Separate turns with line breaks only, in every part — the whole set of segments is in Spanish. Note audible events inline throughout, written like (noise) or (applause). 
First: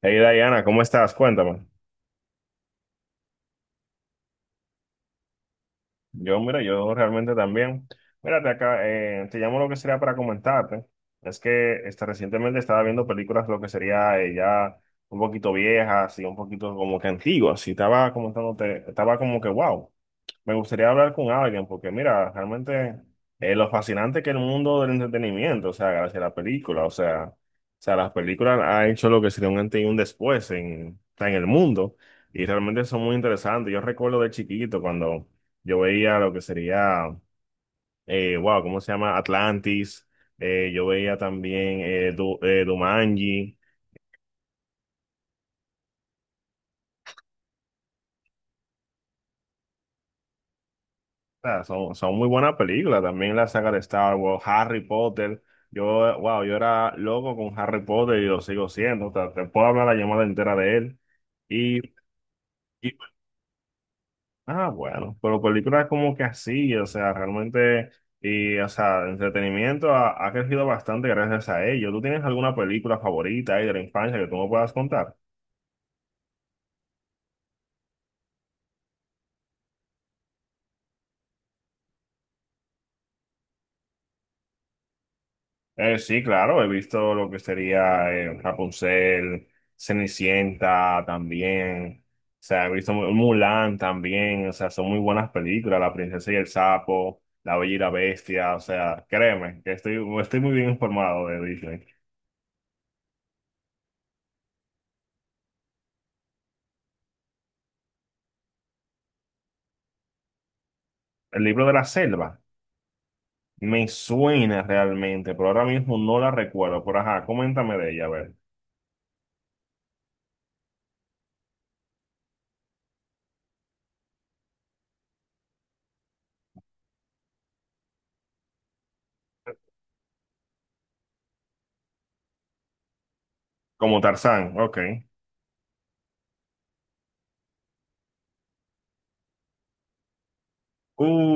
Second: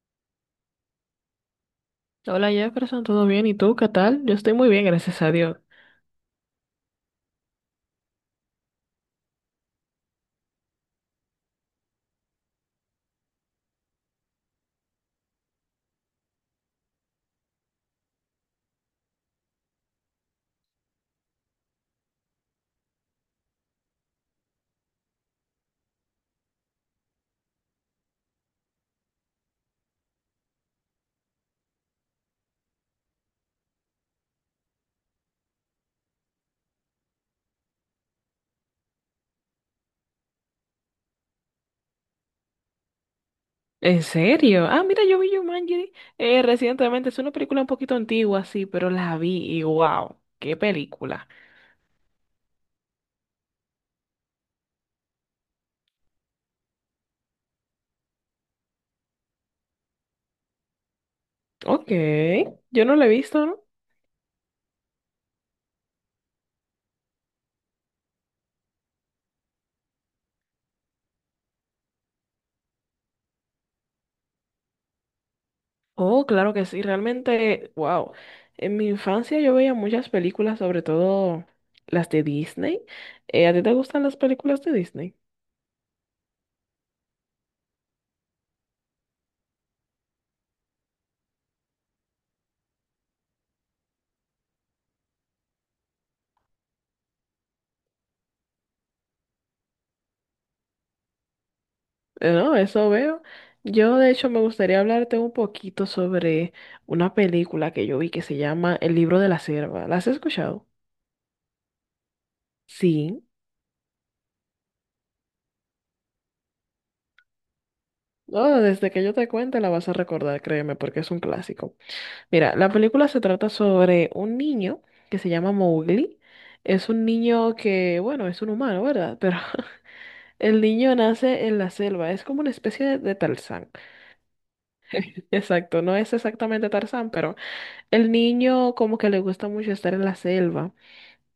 Hey Diana, ¿cómo estás? Cuéntame.
Hola Jefferson, ¿todo bien? ¿Y tú qué tal? Yo estoy muy bien, gracias a Dios.
Yo, mira, yo realmente también. Mírate acá, te llamo lo que sería para comentarte. Es que este, recientemente estaba viendo películas lo que sería ya un poquito viejas y un poquito como que antiguas. Y estaba comentándote, estaba como que wow. Me gustaría hablar con alguien porque mira, realmente lo fascinante que es el mundo del entretenimiento, o sea, gracias a la película, o sea, las películas han hecho lo que sería un antes y un después en, o sea, en el mundo y realmente son muy interesantes. Yo recuerdo de chiquito cuando yo veía lo que sería, wow, ¿cómo se llama? Atlantis, yo veía también Jumanji.
¿En serio? Ah, mira, yo vi Jumanji recientemente. Es una película un poquito antigua, sí, pero la vi y wow, qué película.
Sea, son muy buenas películas. También la saga de Star Wars, Harry Potter. Yo, wow, yo era loco con Harry Potter y lo sigo siendo. O sea, te puedo hablar la llamada entera de él. Y,
Ok, yo
y-
no la he visto, ¿no?
ah, bueno, pero películas como que así, o sea, realmente, y, o sea, el entretenimiento ha crecido bastante gracias a ello. ¿Tú tienes alguna película favorita ahí de la infancia que tú me puedas contar?
Oh, claro que sí, realmente, wow. En mi infancia yo veía muchas películas, sobre todo las de Disney. ¿A ti te gustan las películas de Disney?
Sí, claro, he visto lo que sería Rapunzel, Cenicienta también, o sea, he visto Mulan también, o sea, son muy buenas películas, La princesa y el sapo, La bella y la bestia, o sea, créeme, que estoy muy bien informado de Disney.
No, eso veo. Yo, de hecho, me gustaría hablarte un poquito sobre una película que yo vi que se llama El libro de la sierva. ¿La has escuchado?
El libro de la selva
Sí.
me suena realmente, pero ahora mismo no la recuerdo, pero ajá, coméntame de ella, a ver.
No, desde que yo te cuente la vas a recordar, créeme, porque es un clásico. Mira, la película se trata sobre un niño que se llama Mowgli. Es un niño que, bueno, es un humano, ¿verdad? Pero (laughs) el niño nace en la selva, es como una especie de Tarzán.
Como Tarzán, ok.
(laughs) Exacto, no es exactamente Tarzán, pero el niño como que le gusta mucho estar en la selva.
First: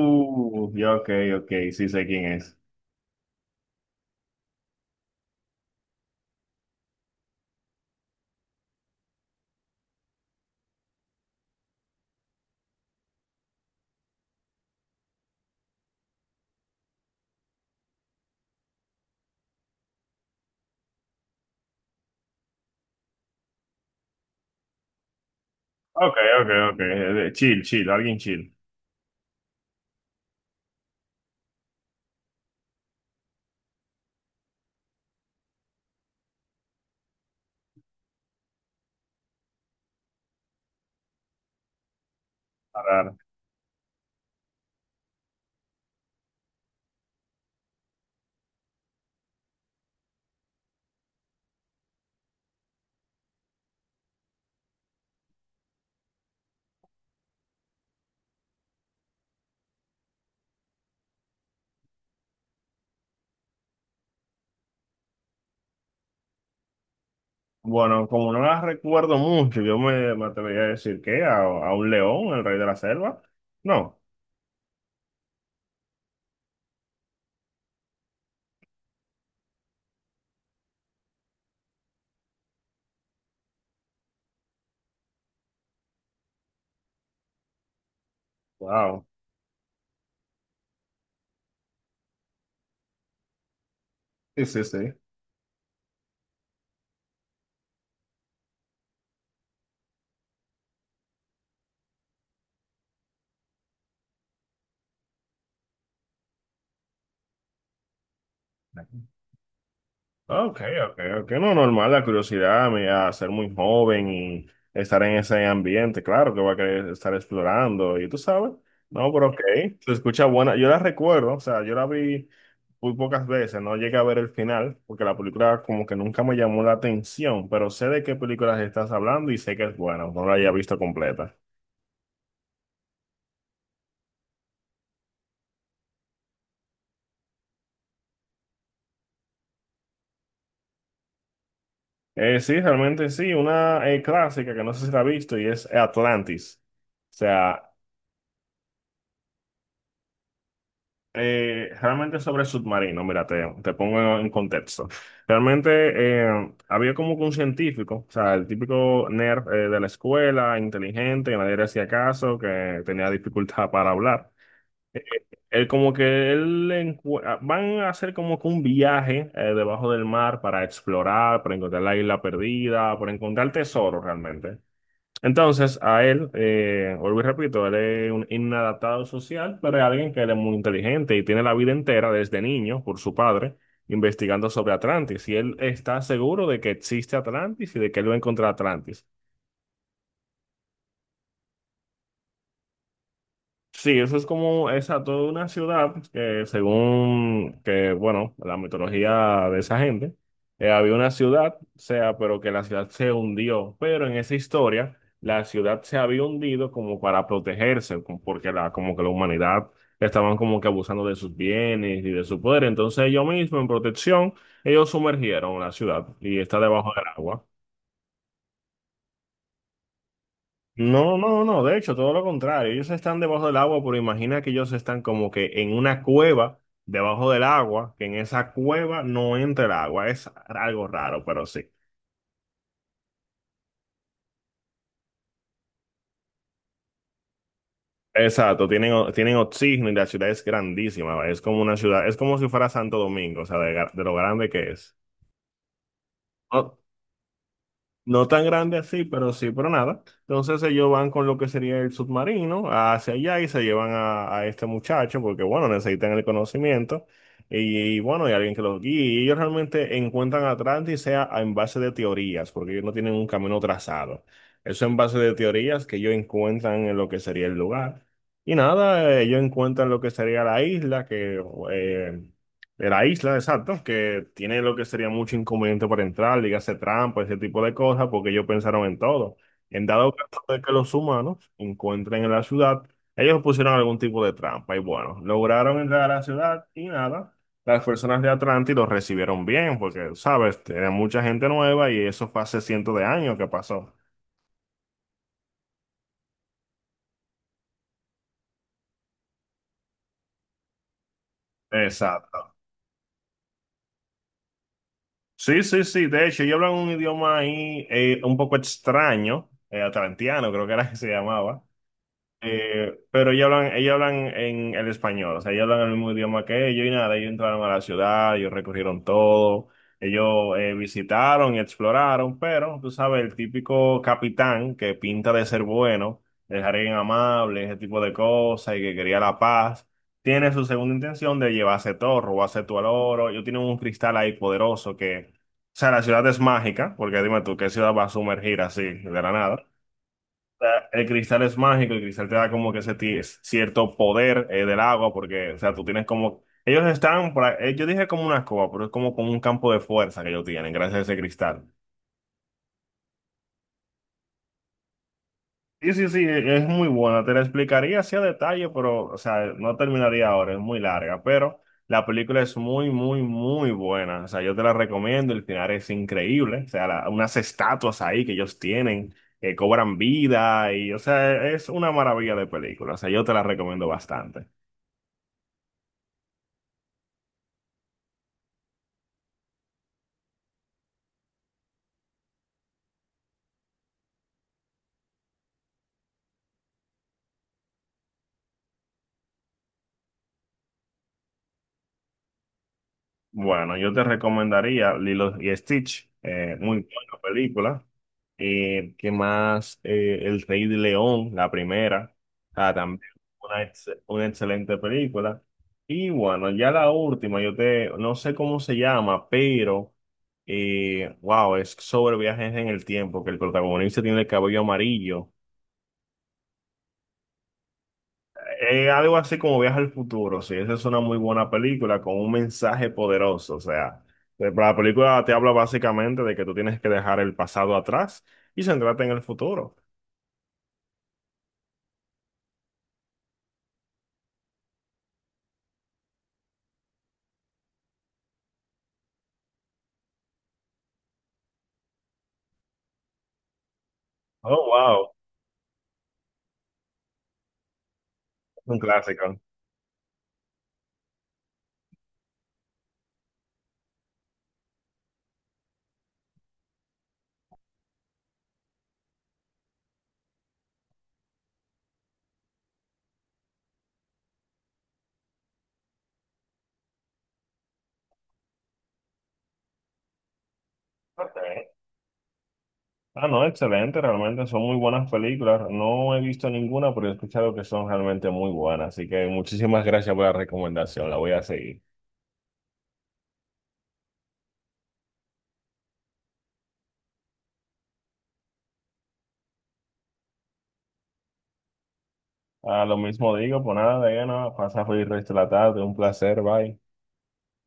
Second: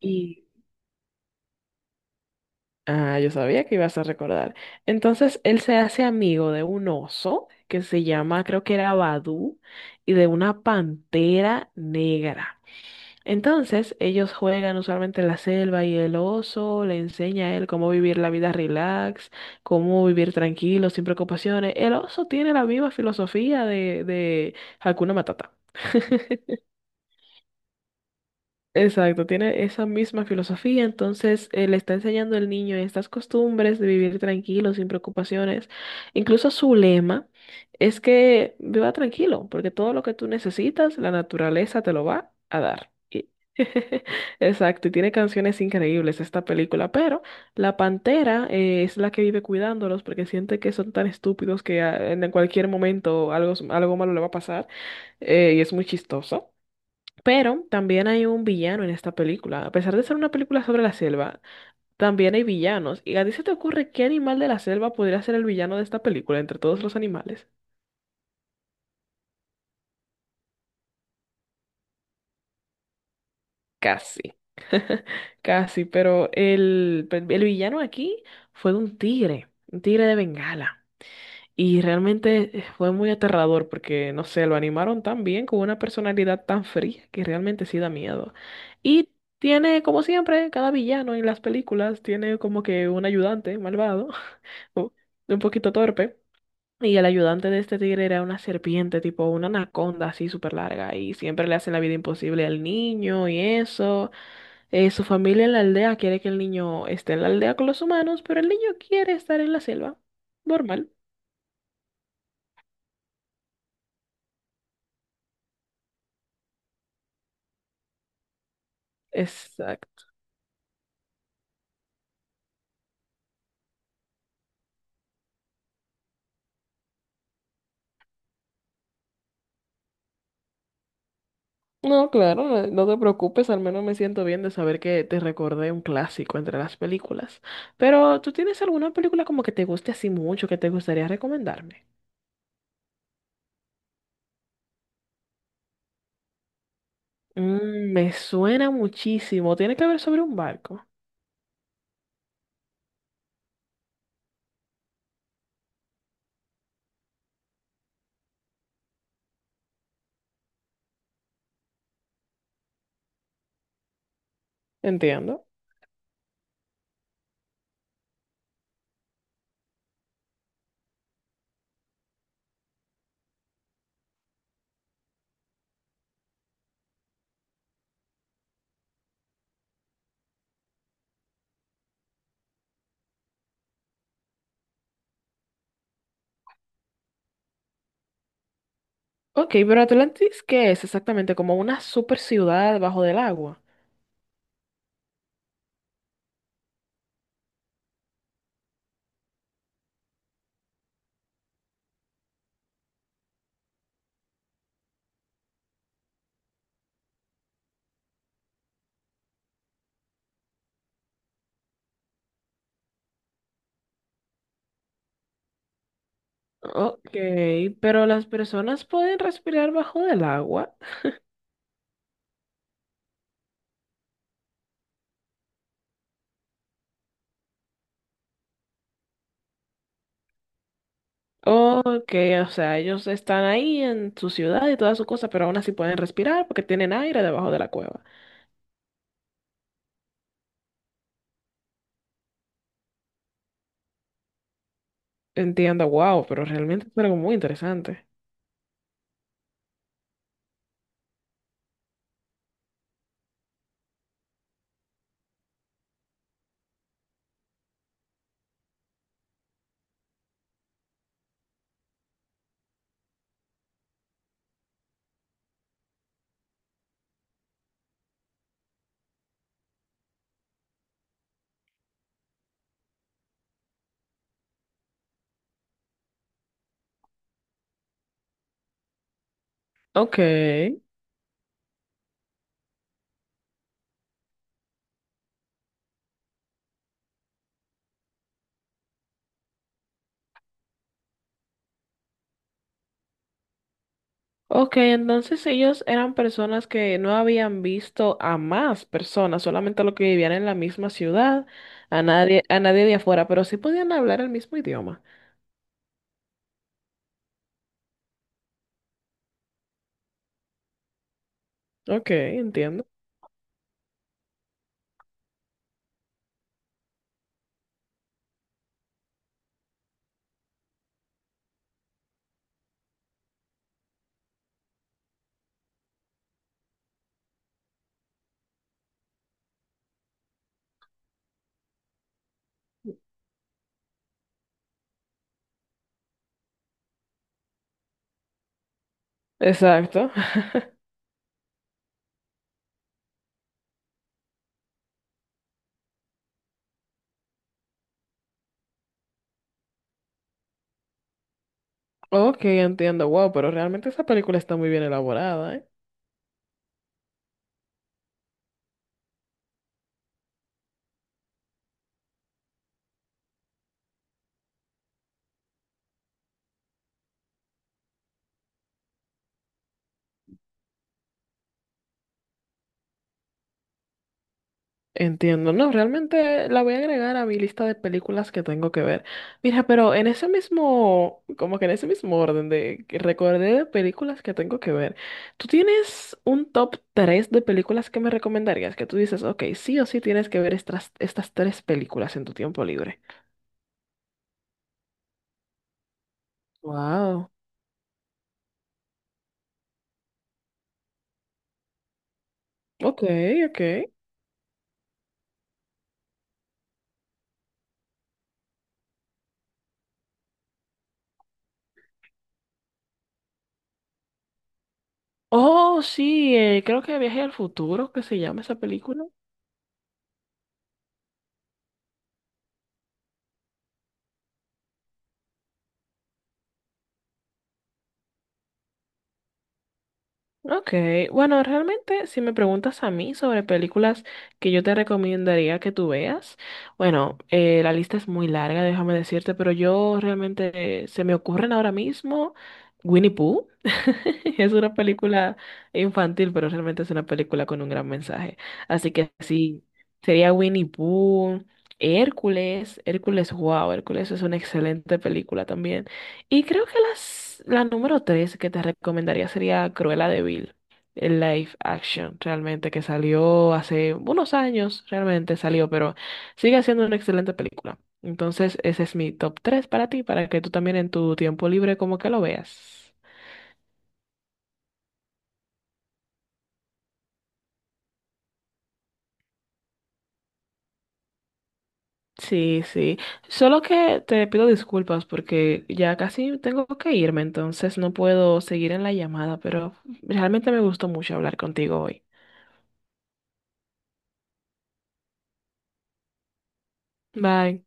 Y,
Ya, ok, ok, sí sé quién es.
ah, yo sabía que ibas a recordar. Entonces, él se hace amigo de un oso que se llama, creo que era Badú, y de una pantera negra. Entonces, ellos juegan usualmente en la selva y el oso le enseña a él cómo vivir la vida relax, cómo vivir tranquilo, sin preocupaciones. El oso tiene la misma filosofía de Hakuna Matata.
Ok, ok,
(laughs)
ok. Chill, chill, alguien chill.
Exacto, tiene esa misma filosofía, entonces le está enseñando al niño estas costumbres de vivir tranquilo, sin preocupaciones. Incluso su lema es que viva tranquilo, porque todo lo que tú necesitas, la naturaleza te lo va a dar.
Claro.
Y (laughs) exacto, y tiene canciones increíbles esta película, pero la pantera es la que vive cuidándolos porque siente que son tan estúpidos que ah, en cualquier momento algo, algo malo le va a pasar y es muy chistoso. Pero también hay un villano en esta película. A pesar de ser una película sobre la selva, también hay villanos. ¿Y a ti se te ocurre qué animal de la selva podría ser el villano de esta película entre todos los animales?
Bueno, como no las recuerdo mucho, yo me atrevería a decir que a un león, el rey de la selva. No.
Casi, casi, pero el, pues, el villano aquí fue de un tigre de Bengala. Y realmente fue muy aterrador porque, no sé, lo animaron tan bien con una personalidad tan fría que realmente sí da miedo.
Wow.
Y tiene, como siempre, cada villano en las películas tiene como que un ayudante malvado,
Sí, sí,
(laughs)
sí.
o un poquito torpe. Y el ayudante de este tigre era una serpiente, tipo una anaconda así súper larga. Y siempre le hacen la vida imposible al niño y eso. Su familia en la aldea quiere que el niño esté en la aldea con los humanos, pero el niño quiere estar en la selva.
Ok,
Normal.
ok, ok. No, normal, la curiosidad me a ser muy joven y estar en ese ambiente, claro que va a querer estar explorando y tú sabes. No, pero ok, se
Exacto.
escucha buena. Yo la recuerdo, o sea, yo la vi muy pocas veces, no llegué a ver el final, porque la película como que nunca me llamó la atención, pero sé de qué películas estás hablando y sé que es buena, no la haya visto completa.
No, claro, no, no te preocupes, al menos me siento bien de saber que te recordé un clásico entre las películas. Pero, ¿tú tienes alguna película como que te guste así mucho, que te gustaría recomendarme?
Sí, realmente sí, una clásica que no sé si la has visto y es Atlantis. O sea,
Mm, me suena muchísimo. Tiene que ver sobre un barco.
Realmente sobre el submarino, mira, te pongo en contexto. Realmente había como que un científico, o sea, el típico nerd de la escuela, inteligente, que nadie le hacía caso, que tenía dificultad (laughs) para hablar. Eh,
Entiendo.
Él como que van a hacer como que un viaje debajo del mar para explorar, para encontrar la isla perdida, para encontrar tesoro realmente. Entonces, a él, vuelvo y repito, él es un inadaptado social, pero es alguien que él es muy inteligente y tiene la vida entera desde niño por su padre investigando sobre Atlantis. Y él está seguro de que existe Atlantis y de que él va a encontrar Atlantis.
Ok, pero Atlantis, ¿qué es exactamente? ¿Como una super ciudad bajo del agua?
Sí, eso es como esa toda una ciudad que según que, bueno, la mitología de esa gente, había una ciudad, o sea, pero que la ciudad se hundió, pero en esa historia la ciudad se había hundido como para protegerse, como porque la, como que la humanidad estaban como que abusando de sus bienes y de su poder, entonces ellos mismos en protección, ellos sumergieron la ciudad y está debajo del
Ok,
agua.
pero las personas pueden respirar bajo del agua.
No, no, no, de hecho, todo lo contrario. Ellos están debajo del agua, pero imagina que ellos están como que en una cueva debajo del agua, que en esa cueva no entra el agua. Es algo raro, pero sí.
Ok, o sea, ellos están ahí en su ciudad y toda su cosa, pero aún así pueden respirar porque tienen aire debajo de la cueva.
Exacto, tienen, tienen oxígeno y la ciudad es grandísima. ¿Vale? Es como una ciudad, es como si fuera Santo Domingo, o sea, de, de lo grande que es.
Entiendo, wow, pero
No,
realmente es algo muy interesante.
no tan grande así, pero sí, pero nada. Entonces ellos van con lo que sería el submarino hacia allá y se llevan a este muchacho porque, bueno, necesitan el conocimiento y, bueno, hay alguien que los guíe. Y ellos realmente encuentran Atlantis sea en base de teorías, porque ellos no tienen un camino trazado. Eso en base de teorías que ellos encuentran en lo que sería el lugar. Y nada, ellos encuentran lo que sería la isla, que eh, de la isla, exacto, que tiene lo que sería mucho inconveniente para entrar, dígase trampa, ese tipo de cosas, porque ellos pensaron en todo. En dado
Ok,
caso de que los humanos encuentren en la ciudad, ellos pusieron algún tipo de trampa y bueno, lograron entrar a la ciudad y nada, las personas de Atlantis los recibieron bien, porque, sabes, era mucha gente nueva y eso fue hace cientos de años que pasó.
ok, entonces ellos eran personas que no habían visto a más personas, solamente a los que vivían en la misma ciudad,
Exacto.
a nadie de afuera, pero sí podían hablar el mismo idioma.
Sí, sí, sí. De hecho, ellos hablan un idioma ahí un poco extraño, atlantiano, creo que era que se llamaba.
Ok, entiendo.
Pero ellos hablan en el español, o sea, ellos hablan el mismo idioma que ellos y nada, ellos entraron a la ciudad, ellos recorrieron todo, ellos visitaron y exploraron, pero tú sabes, el típico capitán que pinta de ser bueno, de alguien amable, ese tipo de cosas y que quería la paz, tiene su segunda intención de llevarse todo, robarse todo el oro, ellos tienen un cristal ahí poderoso que, o sea, la ciudad es mágica, porque dime tú, ¿qué ciudad va a sumergir así de la nada?
Exacto. (laughs)
Sea, el cristal es mágico, el cristal te da como que cierto poder del agua, porque, o sea, tú tienes como... Ellos están, yo dije como una escoba, pero es como con un campo de fuerza que ellos tienen, gracias a ese cristal.
Ok, entiendo. Wow, pero realmente esa película está muy bien elaborada, ¿eh?
Sí, sí, sí, es muy buena. Te la explicaría así a detalle, pero, o sea, no terminaría ahora, es muy larga, pero la película es muy, muy, muy buena. O sea, yo te la recomiendo, el final es increíble. O sea, unas estatuas ahí que ellos tienen, que cobran vida y, o sea, es una maravilla de película. O sea, yo te la recomiendo bastante.
Entiendo. No, realmente la voy a agregar a mi lista de películas que tengo que ver. Mira, pero en ese mismo, como que en ese mismo orden de que recordé de películas que tengo que ver, ¿tú tienes un top 3 de películas que me recomendarías? Que tú dices, ok, sí o sí tienes que ver estas, estas tres películas en tu tiempo libre.
Bueno, yo te recomendaría Lilo y Stitch, muy buena
Wow.
película. ¿Qué más? El Rey de León, la primera. O sea,
Ok,
también
ok.
una, una excelente película. Y bueno, ya la última, yo te, no sé cómo se llama, pero, wow, es sobre viajes en el tiempo, que el protagonista tiene el cabello amarillo.
Oh, sí, creo que Viaje al Futuro, que se llama esa película.
Algo así como Viaje al Futuro, sí, esa es una muy buena película con un mensaje poderoso, o sea, la película te habla básicamente de que tú tienes que dejar el pasado atrás y centrarte en el futuro.
Ok, bueno, realmente si me preguntas a mí sobre películas que yo te recomendaría que tú veas, bueno, la lista es muy larga, déjame decirte, pero yo realmente se me ocurren ahora mismo Winnie Pooh. (laughs) Es
Oh,
una
wow.
película infantil, pero realmente es una película con un gran mensaje.
Un
Así que
clásico.
sí, sería Winnie Pooh, Hércules, Hércules, wow, Hércules es una excelente película también. Y creo que las, la número tres que te recomendaría sería Cruella de Vil, el live action, realmente, que salió hace unos años, realmente salió, pero sigue siendo una excelente película. Entonces, ese es mi top tres para ti, para que tú también en tu
Ok.
tiempo libre como que lo veas.
Ah, no, excelente, realmente son muy buenas películas. No he visto ninguna, pero he escuchado que son realmente muy buenas. Así que muchísimas gracias por la recomendación, la voy a seguir.
Sí, sí. Solo que te pido disculpas porque ya casi tengo que irme, entonces no puedo seguir en la llamada, pero realmente me gustó mucho hablar contigo hoy.
Ah, lo mismo digo, pues nada, Diana, pasa feliz resto de la tarde, un placer, bye.
Bye.